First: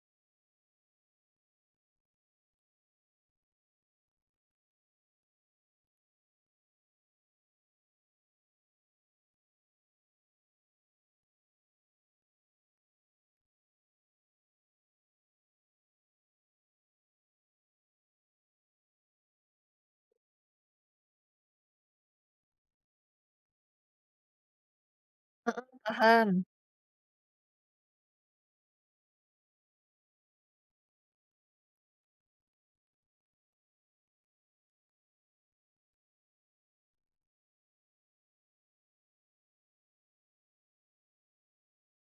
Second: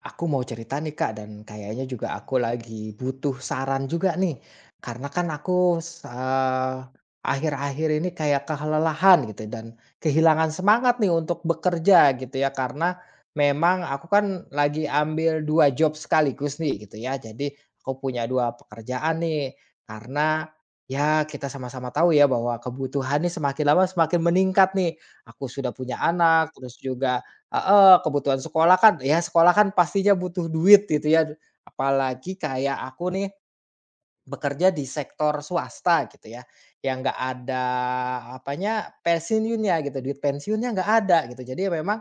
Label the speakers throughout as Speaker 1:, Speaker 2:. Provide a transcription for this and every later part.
Speaker 1: Aku mau cerita nih Kak, dan kayaknya juga aku lagi butuh saran juga nih. Karena kan aku s eee, akhir-akhir ini kayak kelelahan gitu dan kehilangan semangat nih untuk bekerja gitu ya. Karena memang aku kan lagi ambil 2 job sekaligus nih gitu ya. Jadi aku punya 2 pekerjaan nih. Karena ya kita sama-sama tahu ya bahwa kebutuhan nih semakin lama semakin meningkat nih. Aku
Speaker 2: Heeh,
Speaker 1: sudah punya
Speaker 2: paham.
Speaker 1: anak, terus juga. Heeh, kebutuhan sekolah kan ya sekolah kan pastinya butuh duit gitu ya, apalagi kayak aku nih bekerja di sektor swasta gitu ya, yang nggak ada apanya, pensiunnya gitu, duit pensiunnya nggak ada gitu. Jadi ya memang,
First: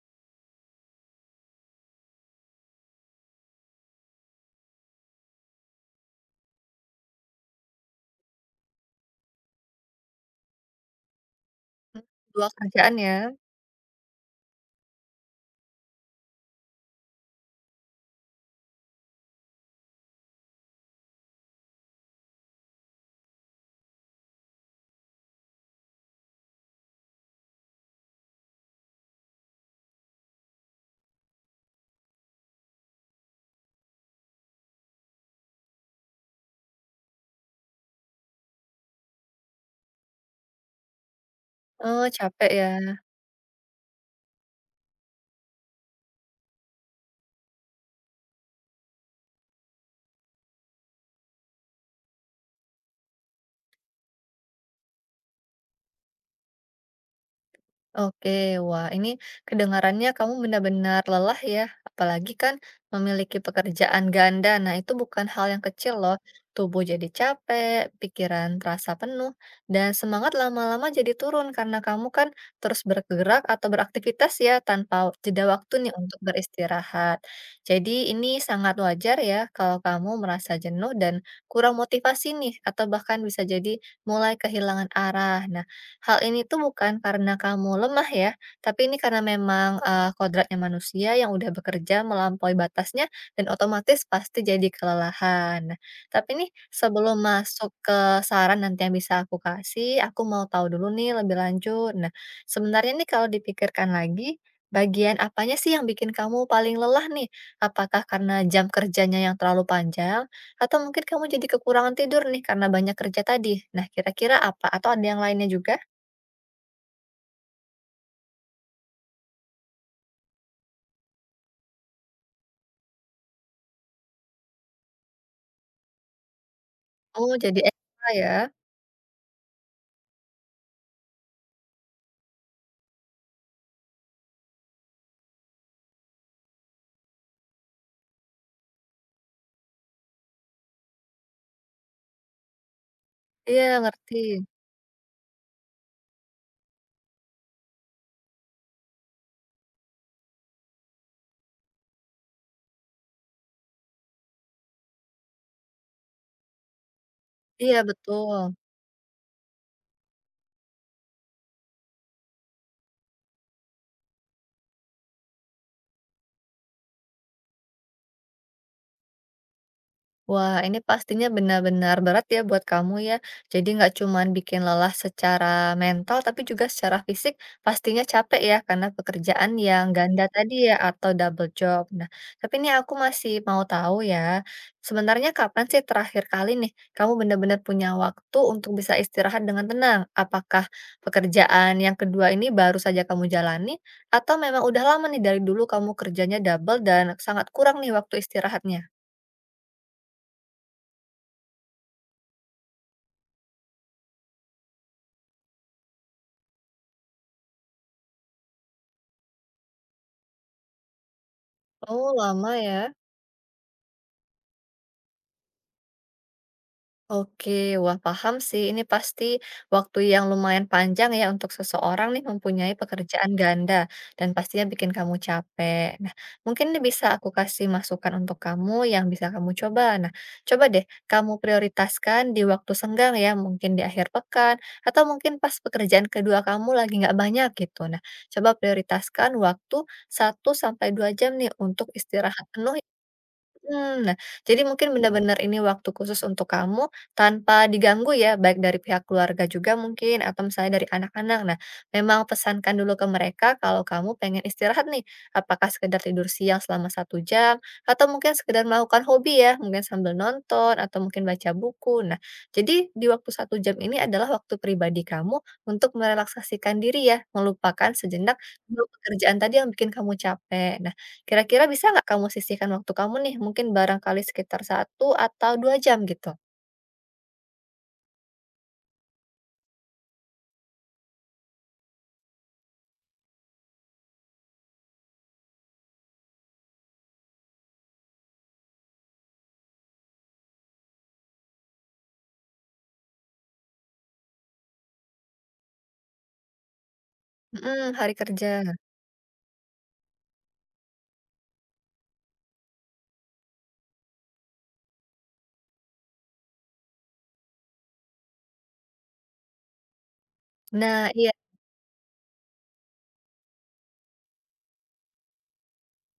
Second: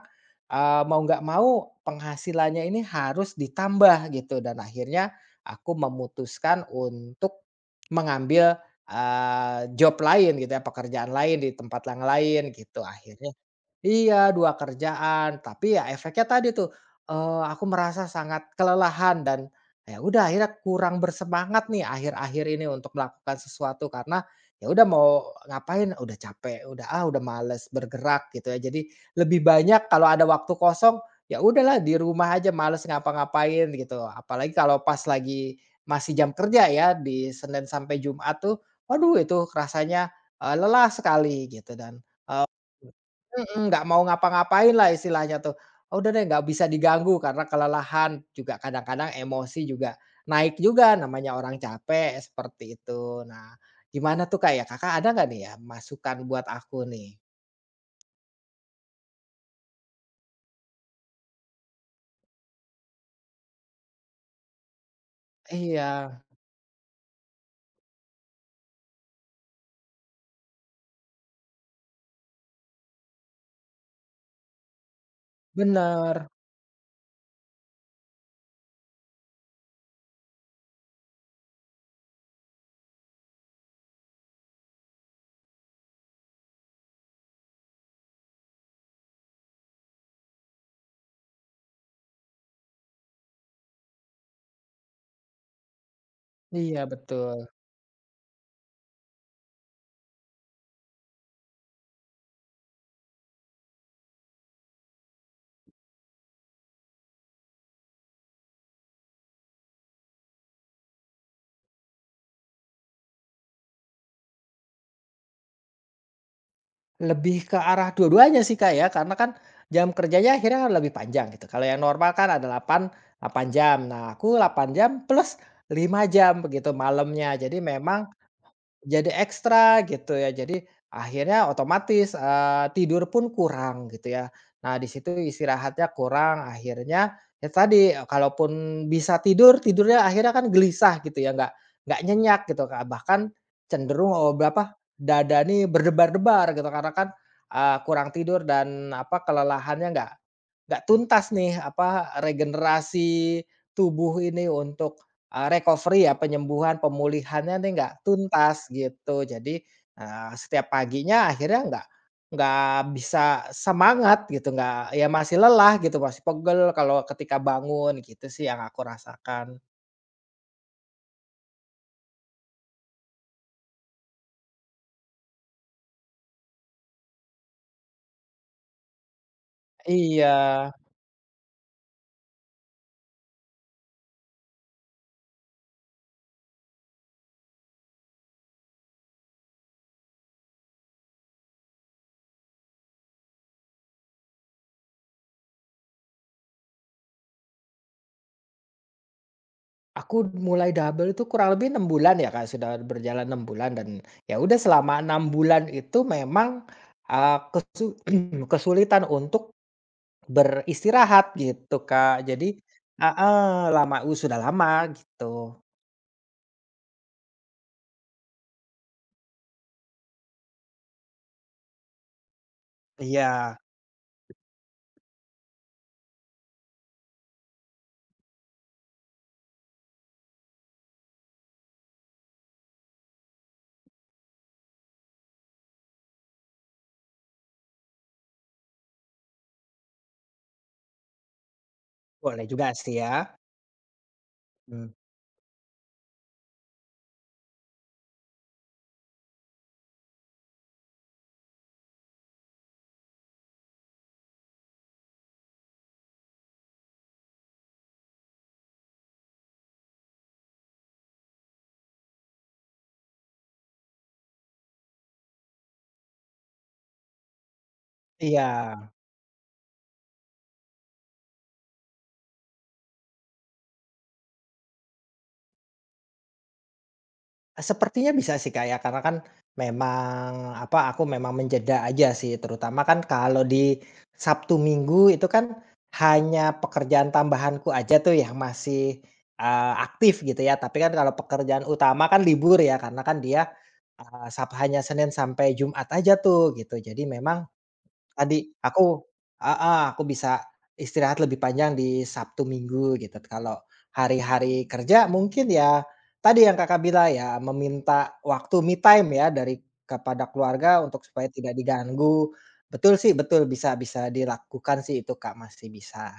Speaker 1: mau nggak mau penghasilannya ini harus ditambah gitu dan akhirnya aku memutuskan untuk mengambil, job lain gitu ya, pekerjaan lain di tempat yang
Speaker 2: Mmm, 2
Speaker 1: lain gitu.
Speaker 2: kerjaan ya?
Speaker 1: Akhirnya iya, 2 kerjaan, tapi ya efeknya tadi tuh, aku merasa sangat kelelahan dan ya udah akhirnya kurang bersemangat nih akhir-akhir ini untuk melakukan sesuatu karena ya udah mau ngapain, udah capek, udah, ah, udah males bergerak gitu ya. Jadi lebih banyak kalau ada waktu kosong, ya udahlah di rumah aja males ngapa-ngapain gitu. Apalagi kalau pas lagi masih jam kerja ya di Senin sampai Jumat tuh, waduh itu rasanya, lelah sekali gitu dan,
Speaker 2: Oh, capek ya?
Speaker 1: eee Mhm, nggak mau ngapa-ngapain lah istilahnya tuh. Oh, udah deh nggak bisa diganggu karena kelelahan, juga kadang-kadang emosi juga naik juga, namanya orang capek, seperti itu. Nah, gimana tuh, Kak, ya? Kakak ada nggak nih ya masukan buat aku nih?
Speaker 2: Oke, wah ini kedengarannya kamu benar-benar lelah ya, apalagi kan memiliki pekerjaan ganda. Nah, itu bukan hal yang
Speaker 1: Iya,
Speaker 2: kecil loh. Tubuh jadi capek, pikiran terasa penuh, dan semangat lama-lama jadi turun karena kamu kan terus bergerak atau beraktivitas ya tanpa jeda waktu nih untuk
Speaker 1: bener.
Speaker 2: beristirahat. Jadi ini sangat wajar ya kalau kamu merasa jenuh dan kurang motivasi nih, atau bahkan bisa jadi mulai kehilangan arah. Nah, hal ini tuh bukan karena kamu lemah ya, tapi ini karena memang, kodratnya manusia yang udah bekerja melampaui batasnya dan otomatis pasti jadi kelelahan. Nah, tapi nih
Speaker 1: Iya,
Speaker 2: sebelum
Speaker 1: betul.
Speaker 2: masuk ke saran nanti yang bisa aku kasih, aku mau tahu dulu nih lebih lanjut. Nah, sebenarnya nih kalau dipikirkan lagi, bagian apanya sih yang bikin kamu paling lelah nih? Apakah karena jam kerjanya yang terlalu panjang? Atau mungkin kamu jadi kekurangan tidur nih karena banyak kerja tadi? Nah, kira-kira apa? Atau ada yang lainnya juga?
Speaker 1: Lebih ke arah dua-duanya sih, Kak, ya, karena kan jam kerjanya akhirnya lebih panjang gitu. Kalau yang normal kan ada 8 8 jam. Nah, aku 8 jam plus 5 jam begitu
Speaker 2: Oh,
Speaker 1: malamnya. Jadi
Speaker 2: jadi
Speaker 1: memang
Speaker 2: ekstra ya?
Speaker 1: jadi ekstra gitu ya, jadi akhirnya otomatis, tidur pun kurang gitu ya. Nah di situ istirahatnya kurang, akhirnya ya tadi, kalaupun bisa tidur, tidurnya akhirnya kan gelisah gitu ya, nggak nyenyak gitu, Kak, bahkan
Speaker 2: Iya,
Speaker 1: cenderung,
Speaker 2: ngerti.
Speaker 1: dada nih berdebar-debar gitu karena kan, kurang tidur dan apa, kelelahannya nggak tuntas nih, apa, regenerasi tubuh ini untuk, recovery ya, penyembuhan, pemulihannya nih
Speaker 2: Iya,
Speaker 1: nggak
Speaker 2: betul.
Speaker 1: tuntas, gitu. Jadi, setiap paginya akhirnya nggak bisa semangat gitu, nggak ya masih lelah gitu, masih pegel kalau ketika bangun, gitu sih yang aku rasakan.
Speaker 2: Wah, ini pastinya benar-benar berat ya buat kamu ya. Jadi nggak cuman bikin lelah secara mental, tapi juga secara fisik pastinya capek ya karena pekerjaan yang ganda
Speaker 1: Iya,
Speaker 2: tadi ya atau double job. Nah, tapi ini aku masih mau tahu ya, sebenarnya kapan sih terakhir kali nih kamu benar-benar punya waktu untuk bisa istirahat dengan tenang? Apakah pekerjaan yang kedua ini baru saja kamu jalani atau memang udah lama nih dari dulu kamu kerjanya double dan sangat kurang nih waktu istirahatnya?
Speaker 1: aku mulai double itu kurang lebih 6 bulan ya, Kak, sudah berjalan 6 bulan dan ya udah selama 6 bulan itu memang, eee, kesu kesulitan untuk beristirahat gitu,
Speaker 2: Oh,
Speaker 1: Kak.
Speaker 2: lama
Speaker 1: Jadi
Speaker 2: ya.
Speaker 1: heeh, lama u sudah lama gitu.
Speaker 2: Oke, wah paham sih. Ini pasti waktu yang lumayan panjang ya untuk seseorang nih mempunyai pekerjaan
Speaker 1: Iya,
Speaker 2: ganda dan pastinya bikin kamu capek. Nah, mungkin ini bisa aku kasih masukan untuk kamu yang bisa kamu coba. Nah, coba deh kamu prioritaskan di waktu senggang ya, mungkin di akhir pekan atau mungkin pas pekerjaan kedua kamu lagi nggak banyak gitu. Nah, coba prioritaskan waktu 1 sampai 2 jam nih untuk istirahat
Speaker 1: boleh juga
Speaker 2: penuh.
Speaker 1: sih ya.
Speaker 2: Mmm, nah, jadi
Speaker 1: Mmm,
Speaker 2: mungkin benar-benar ini waktu khusus untuk kamu tanpa diganggu ya, baik dari pihak keluarga juga mungkin atau misalnya dari anak-anak. Nah, memang pesankan dulu ke mereka kalau kamu pengen istirahat nih, apakah sekedar tidur siang selama 1 jam atau mungkin sekedar melakukan hobi ya, mungkin sambil nonton atau mungkin baca buku. Nah, jadi di waktu 1 jam ini adalah waktu pribadi kamu untuk merelaksasikan diri ya, melupakan sejenak dulu
Speaker 1: iya.
Speaker 2: pekerjaan tadi yang bikin kamu capek. Nah, kira-kira bisa nggak kamu sisihkan waktu kamu nih, mungkin barangkali sekitar 1 atau 2 jam gitu?
Speaker 1: Sepertinya bisa sih, Kak, ya, karena kan memang apa, aku memang menjeda aja sih, terutama kan kalau di Sabtu Minggu itu kan hanya pekerjaan tambahanku aja tuh yang masih, aktif gitu ya. Tapi kan kalau pekerjaan utama kan libur ya, karena kan dia, eee, sab hanya Senin sampai Jumat aja tuh gitu. Jadi memang
Speaker 2: Mhm, hari
Speaker 1: tadi
Speaker 2: kerja.
Speaker 1: aku heeh, aku bisa istirahat lebih panjang di Sabtu Minggu gitu. Kalau hari-hari kerja mungkin ya tadi yang Kakak bilang ya meminta waktu me time ya dari kepada keluarga untuk
Speaker 2: Nah
Speaker 1: supaya
Speaker 2: iya.
Speaker 1: tidak diganggu. Betul sih, betul bisa bisa dilakukan sih itu Kak, masih bisa.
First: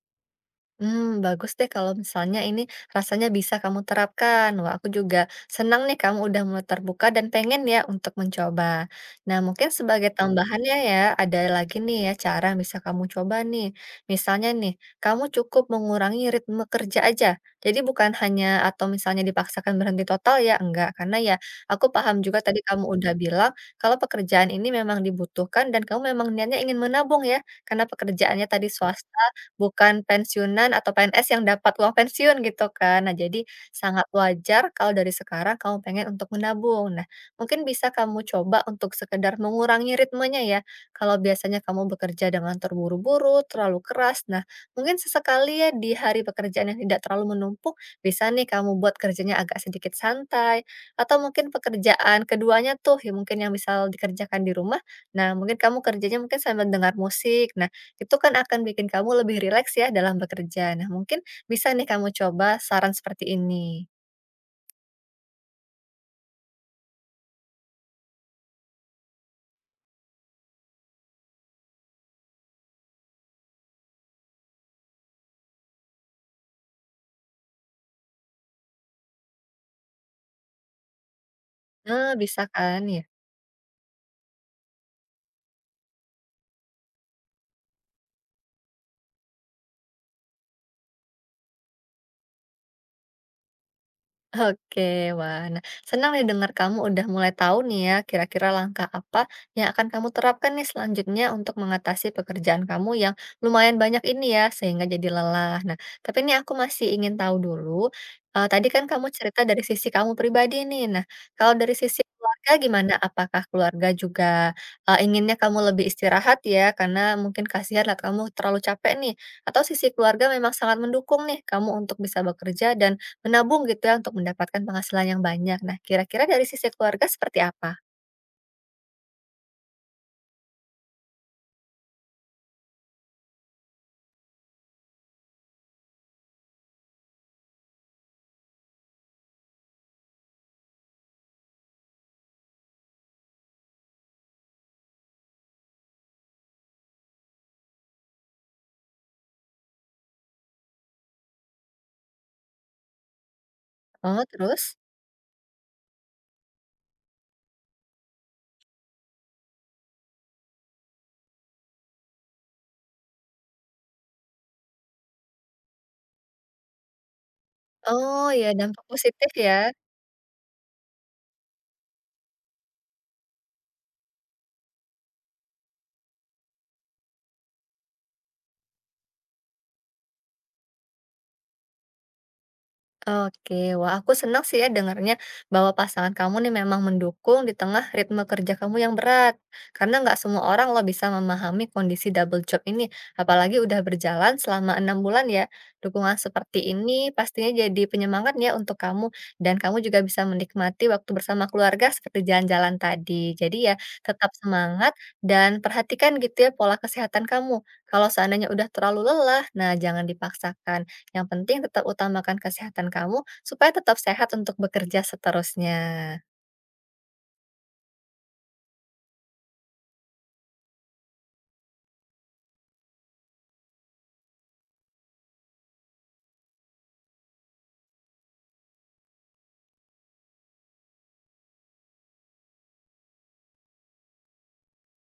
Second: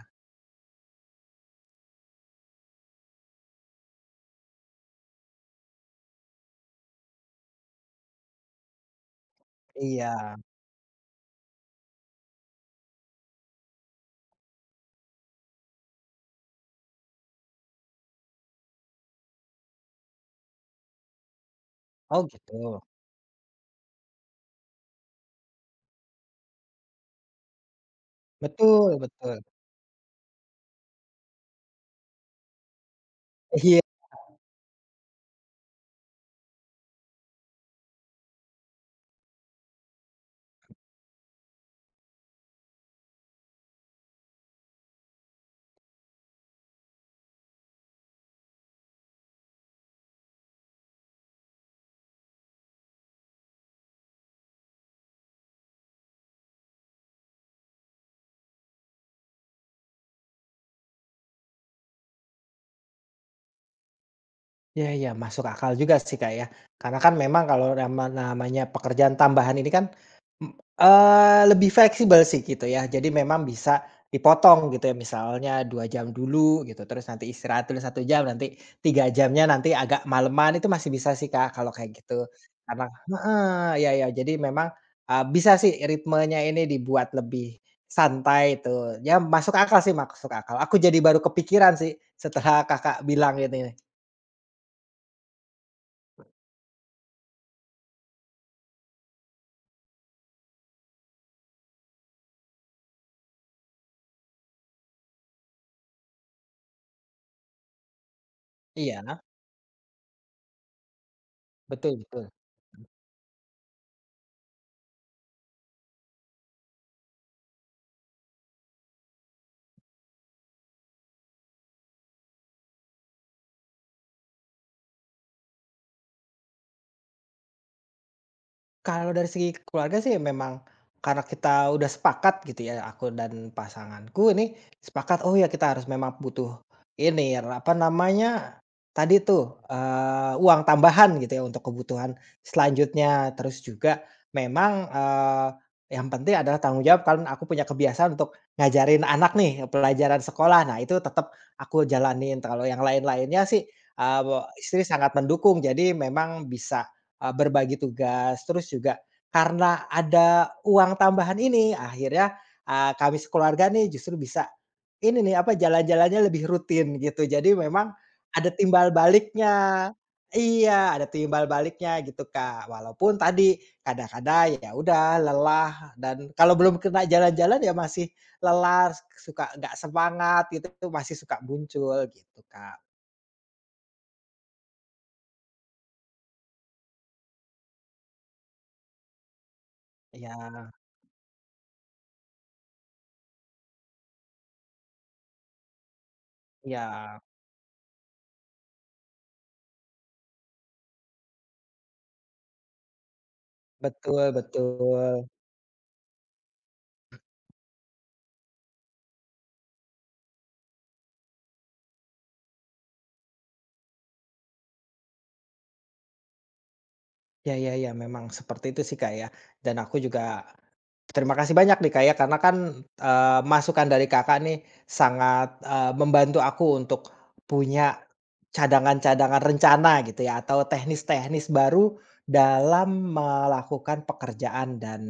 Speaker 2: Bagus deh kalau misalnya ini rasanya bisa kamu terapkan. Wah, aku juga senang nih kamu udah mulai terbuka dan pengen ya untuk mencoba. Nah, mungkin
Speaker 1: Iya.
Speaker 2: sebagai tambahannya ya, ya, ada lagi nih ya cara yang bisa kamu coba nih. Misalnya nih, kamu cukup mengurangi ritme kerja aja. Jadi bukan hanya atau misalnya dipaksakan berhenti total ya, enggak. Karena ya aku
Speaker 1: Oh
Speaker 2: paham juga tadi
Speaker 1: gitu.
Speaker 2: kamu udah bilang kalau pekerjaan ini memang dibutuhkan dan kamu memang niatnya ingin menabung ya, karena pekerjaannya tadi
Speaker 1: Betul
Speaker 2: swasta
Speaker 1: betul.
Speaker 2: bukan pensiunan atau PNS yang dapat uang pensiun gitu kan. Nah, jadi
Speaker 1: Iya.
Speaker 2: sangat wajar kalau dari sekarang kamu pengen untuk menabung. Nah, mungkin bisa kamu coba untuk sekedar mengurangi ritmenya ya. Kalau biasanya kamu bekerja dengan terburu-buru, terlalu keras. Nah, mungkin sesekali ya di hari pekerjaan yang tidak terlalu menumpuk, bisa nih kamu buat kerjanya agak sedikit santai. Atau mungkin pekerjaan keduanya tuh, ya mungkin yang misal dikerjakan di rumah. Nah, mungkin kamu kerjanya mungkin sambil dengar musik. Nah, itu kan akan bikin kamu lebih rileks ya dalam bekerja. Nah, mungkin bisa nih kamu coba saran seperti ini.
Speaker 1: Ya, ya masuk akal juga sih, Kak, ya. Karena kan memang kalau namanya pekerjaan tambahan ini kan, m lebih fleksibel sih gitu ya. Jadi memang bisa dipotong gitu ya, misalnya 2 jam dulu gitu, terus nanti istirahat dulu satu jam, nanti 3 jamnya nanti agak maleman, itu masih bisa sih, Kak, kalau kayak
Speaker 2: Eee,
Speaker 1: gitu.
Speaker 2: bisa kan?
Speaker 1: Karena
Speaker 2: Ya.
Speaker 1: heeh, ya iya, jadi memang, bisa sih ritmenya ini dibuat lebih santai itu. Ya masuk akal sih, masuk akal. Aku jadi baru kepikiran sih setelah Kakak bilang gitu ini.
Speaker 2: Oke, wah, nah, senang nih dengar kamu udah mulai tahu nih ya, kira-kira langkah apa yang akan kamu terapkan nih selanjutnya untuk mengatasi pekerjaan kamu yang lumayan banyak ini ya, sehingga jadi lelah. Nah, tapi ini aku masih ingin tahu dulu, tadi kan kamu
Speaker 1: Iya.
Speaker 2: cerita dari sisi kamu pribadi nih. Nah, kalau dari
Speaker 1: Betul
Speaker 2: sisi
Speaker 1: betul.
Speaker 2: keluarga gimana? Apakah keluarga juga, inginnya kamu lebih istirahat ya, karena mungkin kasihan lah kamu terlalu capek nih, atau sisi keluarga memang sangat mendukung nih kamu untuk bisa bekerja dan menabung gitu ya untuk mendapatkan penghasilan yang banyak. Nah, kira-kira dari sisi keluarga seperti apa?
Speaker 1: Kalau dari segi keluarga sih memang karena kita udah sepakat gitu ya, aku dan pasanganku ini sepakat, oh ya kita harus memang butuh ini, apa namanya, tadi tuh, uang tambahan gitu ya untuk kebutuhan selanjutnya. Terus juga memang, yang penting adalah tanggung jawab kan aku punya kebiasaan untuk ngajarin anak nih pelajaran sekolah. Nah itu tetap aku jalanin, kalau yang lain-lainnya sih,
Speaker 2: Oh, terus?
Speaker 1: istri sangat mendukung, jadi memang bisa berbagi tugas, terus juga karena ada uang tambahan ini akhirnya, kami sekeluarga nih justru bisa ini nih, apa, jalan-jalannya lebih rutin gitu. Jadi memang
Speaker 2: Oh, ya
Speaker 1: ada
Speaker 2: dampak
Speaker 1: timbal
Speaker 2: positif ya.
Speaker 1: baliknya iya, ada timbal baliknya gitu, Kak. Walaupun tadi kadang-kadang ya udah lelah dan kalau belum kena jalan-jalan ya masih lelah, suka nggak semangat gitu masih suka muncul gitu, Kak.
Speaker 2: Oke, wah aku senang sih ya dengarnya bahwa pasangan kamu nih memang mendukung di tengah ritme kerja kamu yang berat. Karena nggak
Speaker 1: Iya
Speaker 2: semua orang lo bisa memahami kondisi double job ini, apalagi udah berjalan selama 6 bulan ya. Dukungan seperti ini
Speaker 1: iya,
Speaker 2: pastinya jadi penyemangat ya untuk kamu dan kamu juga bisa menikmati waktu bersama keluarga seperti jalan-jalan tadi. Jadi ya tetap
Speaker 1: betul
Speaker 2: semangat
Speaker 1: betul.
Speaker 2: dan perhatikan gitu ya pola kesehatan kamu. Kalau seandainya udah terlalu lelah, nah jangan dipaksakan. Yang penting tetap utamakan kesehatan kamu supaya tetap sehat untuk bekerja seterusnya.
Speaker 1: Ya ya ya, memang seperti itu sih, Kak, ya. Dan aku juga, terima kasih banyak nih Kak ya, karena kan, masukan dari Kakak nih sangat, membantu aku untuk punya cadangan-cadangan rencana gitu ya, atau teknis-teknis baru dalam melakukan pekerjaan dan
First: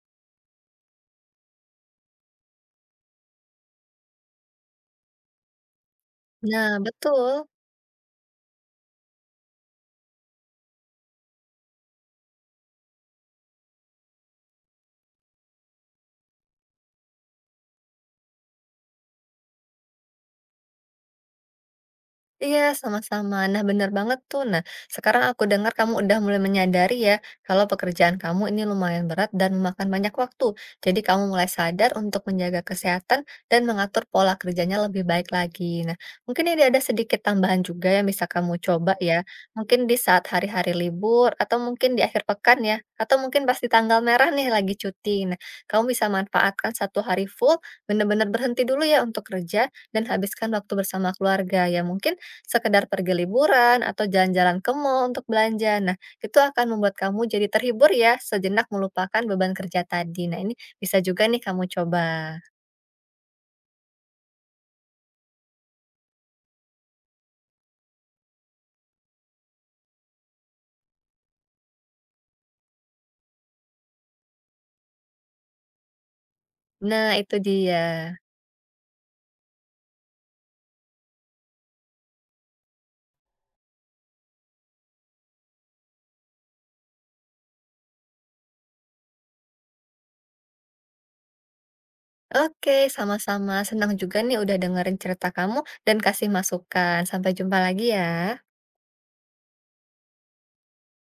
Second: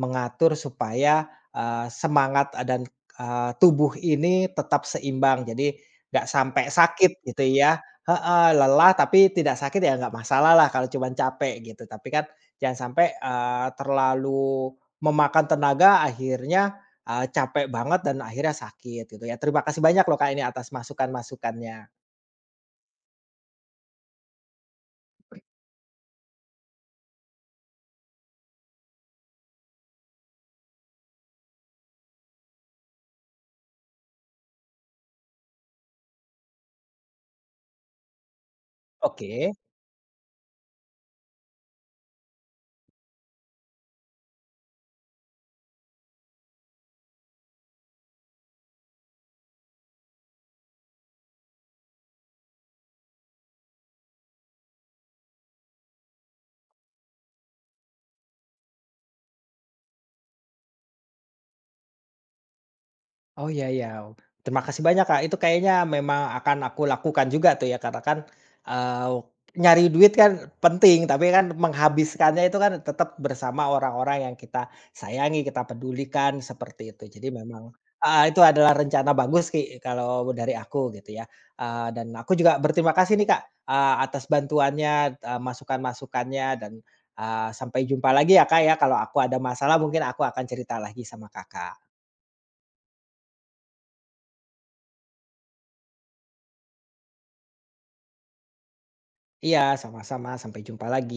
Speaker 1: mengatur supaya, semangat, dan, tubuh ini tetap seimbang. Jadi nggak sampai
Speaker 2: Nah,
Speaker 1: sakit gitu
Speaker 2: betul.
Speaker 1: ya heeh, lelah tapi tidak sakit ya nggak masalah lah kalau cuman capek gitu, tapi kan jangan sampai, terlalu memakan tenaga akhirnya, capek banget dan akhirnya sakit gitu ya. Terima kasih banyak loh Kak ini atas masukan-masukannya.
Speaker 2: Iya, sama-sama. Nah, bener banget tuh. Nah, sekarang aku dengar kamu udah mulai menyadari ya, kalau pekerjaan kamu ini lumayan berat dan memakan banyak waktu. Jadi kamu mulai sadar untuk menjaga kesehatan dan mengatur pola kerjanya lebih baik lagi. Nah, mungkin ini ada sedikit tambahan juga yang bisa kamu coba ya.
Speaker 1: Oke.
Speaker 2: Mungkin di saat hari-hari libur, atau mungkin di akhir pekan ya, atau mungkin pas di tanggal merah nih lagi cuti. Nah, kamu bisa manfaatkan satu hari full, bener-bener berhenti dulu ya untuk kerja, dan habiskan waktu bersama keluarga ya. Mungkin sekedar pergi liburan atau jalan-jalan ke mall untuk belanja. Nah, itu akan membuat kamu jadi terhibur ya, sejenak melupakan beban kerja tadi. Nah, ini bisa juga nih kamu coba.
Speaker 1: Oh iya iya, terima kasih banyak, Kak. Itu kayaknya memang akan aku lakukan juga tuh ya karena kan, eee, nyari duit kan penting, tapi kan menghabiskannya itu kan tetap bersama orang-orang yang kita sayangi, kita pedulikan, seperti itu.
Speaker 2: Nah,
Speaker 1: Jadi
Speaker 2: itu
Speaker 1: memang
Speaker 2: dia.
Speaker 1: heeh, itu adalah rencana bagus kalau dari aku gitu ya. Dan aku juga berterima kasih nih, Kak, atas bantuannya, masukan-masukannya dan, sampai jumpa lagi ya, Kak, ya. Kalau aku ada masalah mungkin aku akan cerita lagi sama Kakak.
Speaker 2: Oke, sama-sama. Senang juga nih udah dengerin cerita kamu dan kasih masukan. Sampai jumpa lagi ya.
Speaker 1: Iya, sama-sama. Sampai jumpa lagi.